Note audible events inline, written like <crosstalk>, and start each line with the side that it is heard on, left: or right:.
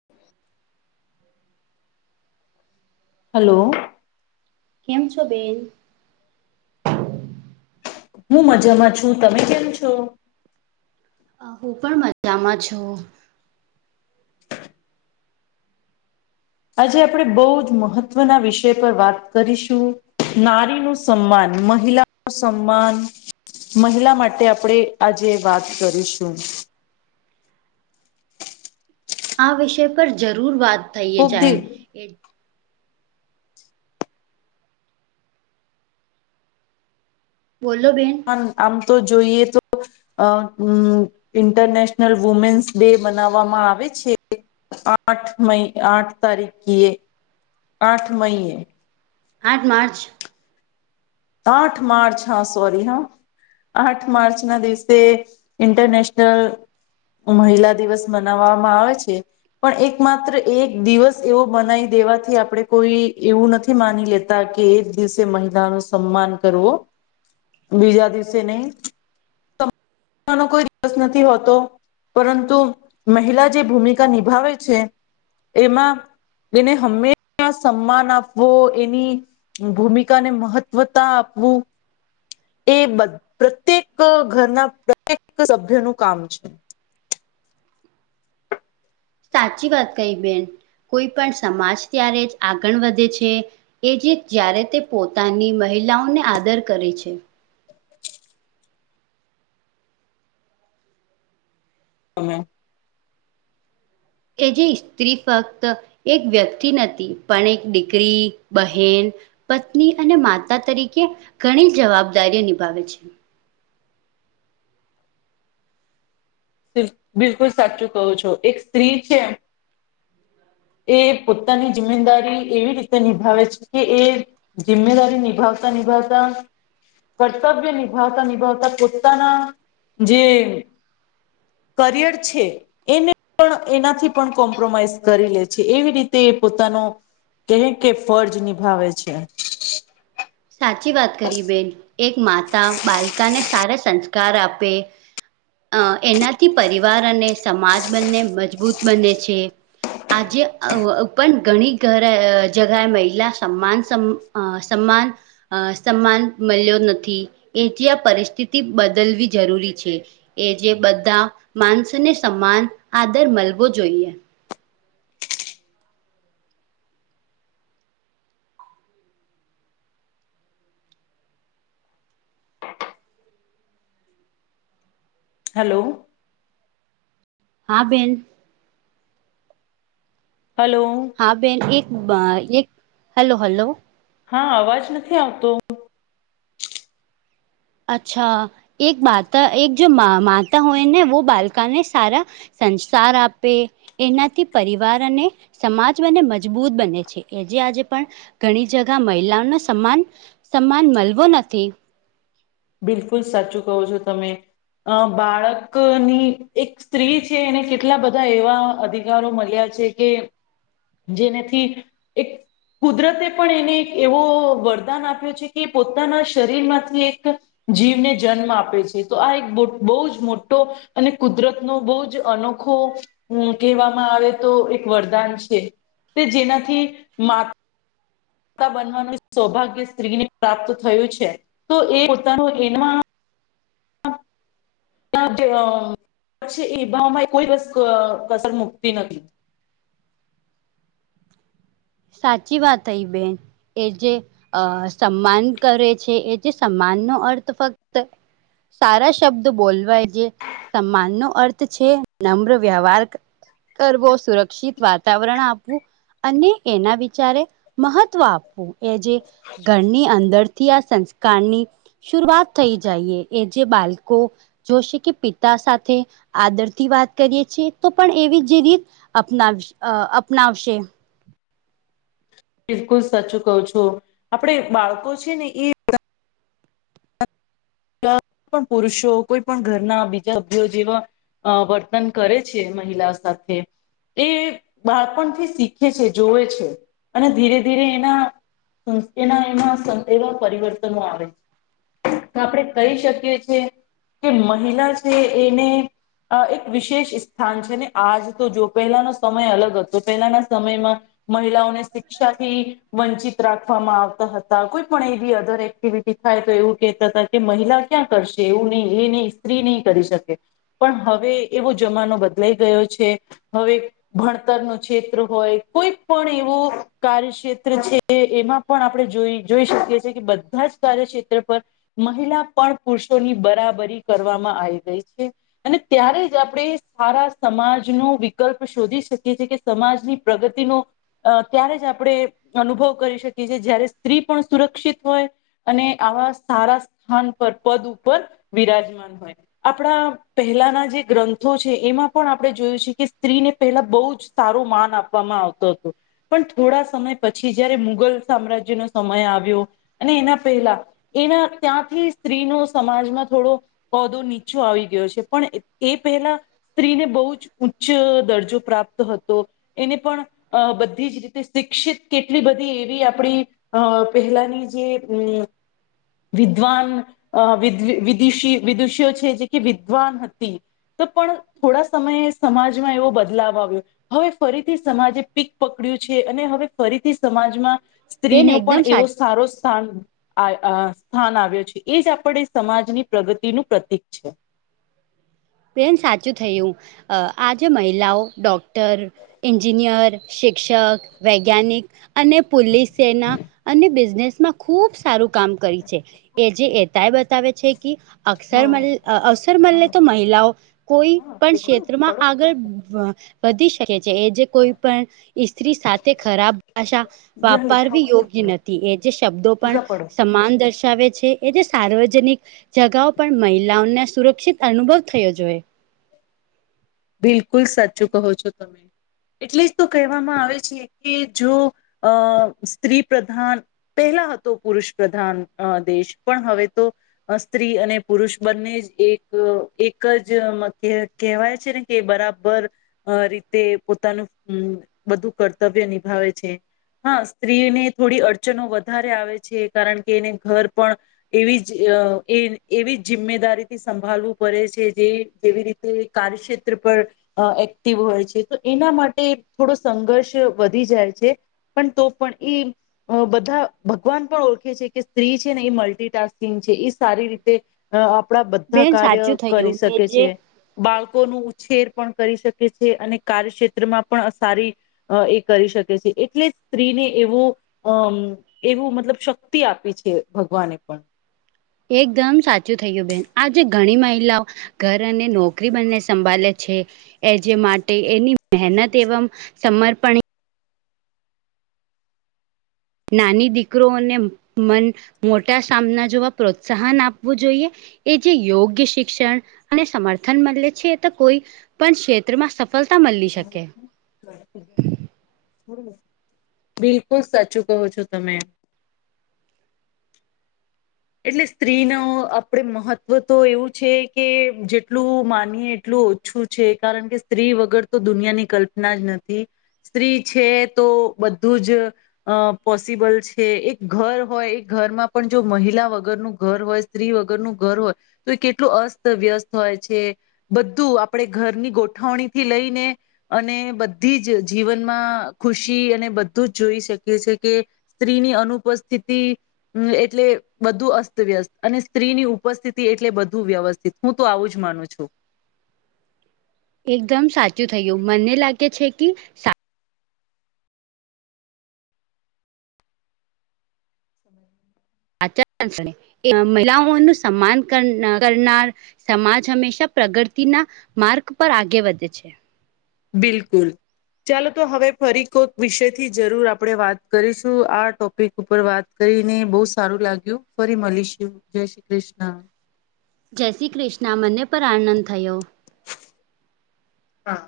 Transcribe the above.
left: <inaudible> Hello!
right: કેમ છો બેન?
left: મું મજામાં છું. તમે કેમ છો?
right: અ હું પણ મજામાં છું.
left: આજે આપણે બહુ જ મહત્વના વિષય પર વાત કરીશું. નારીનું સન્માન. મહિલાનું સન્માન. મહિલા માટે આપણે આજે વાત કરીશું.
right: આ વિષય પર જરૂર વાત થઈએ
left: કોક દી
right: જાય એ બોલો બેન.
left: પણ આમ તો જોઈએ તો. અ ઉ ઇન્ટરનેશનલ વુમેન્સ ડે બનાવવામાં આવે છે. આઠ મઈ આઠ તારીખ ક એ આઠ મઇએ.
right: આઠ માર્ચ.
left: આઠ માર્ચ હા સોરી હા. આઠ માર્ચ ના દિવસે ઇન્ટરનેશનલ મહિલા દિવસ મનાવવામાં આવે છે. પણ એક માત્ર એક દિવસ એવો બનાવઇ દેવાથી આપડે કોઈ એવું નથી માની લેત લેતા કે એક દિવસે મહિલા નુ સન્માન કરવો બીજા દિવસે નહી. ત <unintelligible> કોઈ દિવસ નથી હોતો. પરંતુ મહિલા જે ભૂમિકા નિભાવે છે. એમાં. એને હંમેશા સન્માન આપવો. એની ભૂમિકાને મહત્વ વતા આપવું. એ બ પ્રત્યેક ઘરના પ્રત્યેક સભ્ય નું કામ છે.
right: સાચી વાત કહિ બેન. કોઈ પણ સમાજ ત્યારે જ આગળ વધે છે. એ જે જ્યારે તે પોતાની મહિલાઓને આદર કરે છે.
left: તમે.
right: એ જી સ્ત્રી ફક્ત એક વ્યક્તિ નથી, પણ એક દીકરી બહેન, પત્ની અને માતા તરીકે ઘણી જવાબદારી નિભાવે છે.
left: બિલ બિલકુલ સાચું કહું છો. એક સ્ત્રી છે. એ પોતાની જિમેદારી એવી રીતે નિભાવે છે કે એ. જિમ્મેદારી નિભાવતા-નિભાવતા. કર્તવ્ય નિભાવતા-નિભાવતા પોતાના જે કરિયર છે. એને પણ એનાથી પણ કોમ્પ્રોમાઈઝ કરી લે છે. એવી રીતે પોતાનો કેવીક કે ફરજ નિભાવે છે.
right: સાચી વાત કરી બેન. એક માતા બાલકાને સારા સંસ્કાર આપે અ એનાથી પરિવાર અને સમાજ બંને મજબૂત બને છે. આજે અ વ પણ ઘણી ઘર જગ્યાએ મહિલા સમાન સમ અ સમાન. અ સમાન મલ્યો નથી. એ થી આ પરિસ્થિતિ બદલવી જરૂરી છે. એ જે બધા માનસને સમાન આદર મલવો જોઈએ.
left: હલો.
right: હા બેન.
left: હલો.
right: હા બેન એક બાય એક હલો હલો.
left: હા અવાજ નથી આવતો
right: અચ્છા એક બાતા એક જો મા માતા હોય ને વો બાલકાને સારા સંસ્કાર આપે એનાથી પરિવાર અને. સમાજ બને મજબૂત બને છે એ જે આજે પણ ઘણી જગા મહિલાઓનો સન્માન. સન્માન મલવો નથી.
left: બિલકુલ સાચું કહો છો તમે અ બાળકની એક. સ્ત્રી છે એને કેટલા બધા એવા અધિકારો મલ્યા છે કે. જેને થી એક. કુદરતે પણ એને એક એવો વરદાન આપ્યો છે કે પોતાના શરીર માંથી એક જીવ ને જન્મ આપે છે તો આ એક બ બહુ જ મોટો અને કુદરતનો બહુ જ અનો ખો કહેવામાં આવે તો એક વરદાન છે તે જેનાથી મા તા બનવાનું સૌભાગ્ય સ્ત્રીને પ્રાપ્ત થયું છે તો એ પોતાનું એનમાં. ના <unintelligible> જે પછી એ ભાવમાં કોઈ કસ કસર મુકતી નથી
right: સાચી વાત થઈ બેન. એ જે અ સમ્માન કરે છે, એ જે સમ્માનનો અર્થ ફક્ત સારા શબ્દ બોલવાય જે સમ્માનનો અર્થ છે, નમ્ર વ્યવહાર કર કરવો, સુરક્ષિત વાતાવરણ આપવું અને એના વિચારે મહત્વ આપવું. એ જે ઘરની અંદરથી આ સંસ્કારની શુરૂઆત થઈ જાઈએ. એ જે બાલકો જોશે કે પિતા સાથે આદરથી વાત કરીએ છીએ તો પણ એવી જ રીત અપનાવીશ અ અપનાવશે.
left: બિલકુલ સાચું કહું છું. આપડે બાળકો છે ને એ કો <unintelligible> પણ પુરુષો કોઈ પણ ઘરના બીજા સભ્યો જેવા અ વર્તન કરે છે મહિલા સાથે એ બાળપણથી શીખે છે, જોવે છે, અને ધીરે ધીરે એના હમ એના એમાં એવા પરિવર્તનો આવે. તો આપણે કહી શકીએ છીએ કે મહિલા છે એને આ એક વિશેષ સ્થાન છે ને આજ તો જો પહેલાનો સમય અલગ હતો. પહેલાના સમયમાં મહિલાઓને શિક્ષાથી વંચિત રાખવામાં આવતા હતા. કોઈ પણ એ બી અધર એક્ટિવિ ટી થાય તો એવું કહેતા તા કે મહિલા ક્યાં કરશે, એવું નહી એ નહી સ્ત્રી નહી કરી શકે. પણ હવે એવો જમાનો બદલાઈ ગયો છે. હવે ભણતરનો ક્ષેત્ર હોય, કોઈ પણ એવો કાર્યક્ષેત્ર છે. એ એમાં પણ આપણે જોઈ જોઈ શકીએ છીએ કે બધા જ કાર્યક્ષેત્ર પર મહિલા પણ પુરુષોની બરાબરી કરવામાં આવી ગઈ છે. અને ત્યારે જ આપણે સારા સમાજનો વિકલ્પ શોધી શકીએ છીએ કે સમાજની પ્રગતિનો અ ત્યારે જ આપણે અનુભવ કરી શકીએ છીએ જયારે સ્ત્રી પણ સુરક્ષિત હોય. અને આવા સારા સ્થાન પર, પદ ઉપર બિરાજમાન હોય. આપણા પહેલાના જે ગ્રંથો છે એમાં પણ આપણે જોયું છે કે સ્ત્રીને પહેલા બહુ જ સારું માન આપવામાં આવતું હતું. પણ થોડા સમય પછી જયારે મુઘલ સામ્રાજ્યનો સમય આવ્યો અને એના પહેલા એના ત્યાંથી સ્ત્રીનો સમાજમાં થોડો હોદો નીચો આવી ગયો છે, પણ એ પહેલા સ્ત્રીને બહુ જ ઉચ્ચ દરજો પ્રાપ્ત હતો. એને પણ અ બધી જ રીતે શિક્ષિત કેટલી બધી એવી આપડી અ પહેલાની જે અમ વિદ્વાન અ વિદિશી વિદુષીઓ છે જે કે વિદ્વાન હતી. તો પણ થોડા સમયે સમાજમાં એવો બદલાવ આવ્યો. હવે ફરીથી સમાજે પીક પકડ્યું છે અને હવે ફરીથી સમાજમાં
right: બેન
left: સ્ત્રીનો
right: એકદમ
left: પણ એવો
right: સાચી
left: સારો સ્થાન આય અ થાન આવ્યો છે. એ જ આપણે સમાજની પ્રગતિનું પ્રતિક છે.
right: બેન સાચું થયું. અ આજે મહિલાઓ ડોક્ટર એન્જિનિયર, શિક્ષક, વૈજ્ઞાનિક. અને પુલીસ સેના અને બિઝનેસમાં ખુબ સારું કામ કરી છે. એ જે એ તાય બતાવે છે કે અક્ષર મલ
left: હા
right: અ અવસર મલે
left: હા
right: તો મહી લાઓ કોઈ
left: હા
right: પણ
left: દેખો
right: ક્ષેત્રમાં
left: પઢો
right: આગળ
left: ક્યા
right: અ વધી શકે છે. એ જે કોઈ પણ ઈ સ્ત્રી સાથે ખરાબ ભાષા
left: હે યહ લિખા
right: વાપારવી
left: હુઆ હે તો
right: યોગ્ય
left: પઢો
right: નથી. એ જે શબ્દો પણ
left: પૂરા પઢો.
right: સમાન દર્શ શાવે છે એ જે સાર્વજનિક જગાઓ પણ મહિલાઓને સુરક્ષિત અનુભવ થયો જોએ.
left: બિલકુલ સાચું કહો છો તમે. એટલે જ તો કહેવામાં આવે છે કે જો અ સ્ત્રી પ્રધાન પહેલા હતો પુરુષ પ્રધાન અ દેશ પણ હવે તો અ સ્ત્રી અને પુરુષ બંને જ એક એકજ મધ્ય કહેવાય છેને. કે બરાબર અ રીતે પોતાનું હમ બધુ કર્તવ્ય નિભાવે છે. હા સ્ત્રીને થોડી અડચણો વધારે આવે છે કારણ કે એને ઘર પણ એવીજ અ એવી જિમ્મેદારી થી સંભળવું પડે છે જેવી રીત તે કાર્યક્ષેત શેત્ર પર અ એક્ટિવ હોય છે તો એના માટે થોડો સંઘર્ષ વધી જાય છે. પણ તો પણ ઇમ અ બધા ભગવાન પણ ઓળખે છે, ક, સ્ત્રી છેને એ મલ્ટિટાસ્કિંગ છે એ સારી રીતે અ આપણા બધા
right: બેન
left: કાર્ય
right: સાચું
left: કરી
right: થયું એ
left: શકે
right: જે
left: છે, બાળકોનું છેર પણ કરી શકે છે અને કાર્યક્ષેત્ર માં પણ સારી અ એ કરી શકે છે એટલે સ્ત્રીને એવો અમ એવું મતલબ શક્તિ આપી છે, ભગવાને પણ
right: એકદમ સાચું થયું બેન આજે ઘણી મહિલા ઓ ઘર અને નોકરી બંને સંભાલે છે. એ જે માટે એની મહેનત એવમ સમર્પણ નાની દીકરોને મન મોટા સામના જોવા પ્રોત્સાહન આપવું જોઈએ. એ જે યોગ્ય શિક્ષણ અને સમર્થન મલે છે એ તો કોઈ પણ ક્ષેત્રમાં સફલતા મલી શકે
left: હમ બિલકુલ સાચું કહો છો, તમે એટલે સ્ત્રી નો આપણે મહત્વ તો એવું છે, કે જેટલું માનીએ એટલું ઓ ઓછું છે કારણ કે સ્ત્રી વગર તો દુનિયાની કલ્પના જ નથી. સ્ત્રી છે, તો બધુંજ અ અ પોસિબલ છે, એક ઘર હોય એ ઘરમાં પણ જો મહિલા વગરનું ઘર હોય સ્ત્રી વગરનું ઘર હોય તો એ કેટલું અસ્તવ્યસ્ત હોય છે. બધું આપણે ઘરની ગોઠવણીથી લઈને અને બધી જ જીવનમાં ખુશી અને બધું જ જોઈ શકીએ છે, કે સ્ત્રીની અનુપસ્થિતિ એટલે બધું અસ્તવ્યસ્ત અને સ્ત્રીની ઉપસ્થિતિ એટલે બધું વ્યવસ્થિત હું તો આવું જ માનું છુ.
right: એકદમ સાચું થયું મને લાગે છે, કી સા આચર એ મહિલાઓ નું સન્માન કર કરનાર સમાજ હમેશા પ્રગતિ ના માર્ગ પર આગે વધે છે.
left: બિલકુલ ચાલો તો હવે ફરી કોક વિષયથી જરૂર આપણે વાત કરીશું આ ટોપિક ઉપર વાત કરીને બહુ સારું લાગ્યું ફરી મળીશું જય શ્રી કૃષ્ણ
right: જય શ્રી કૃષ્ણ મને પર આનંદ થયો.
left: હા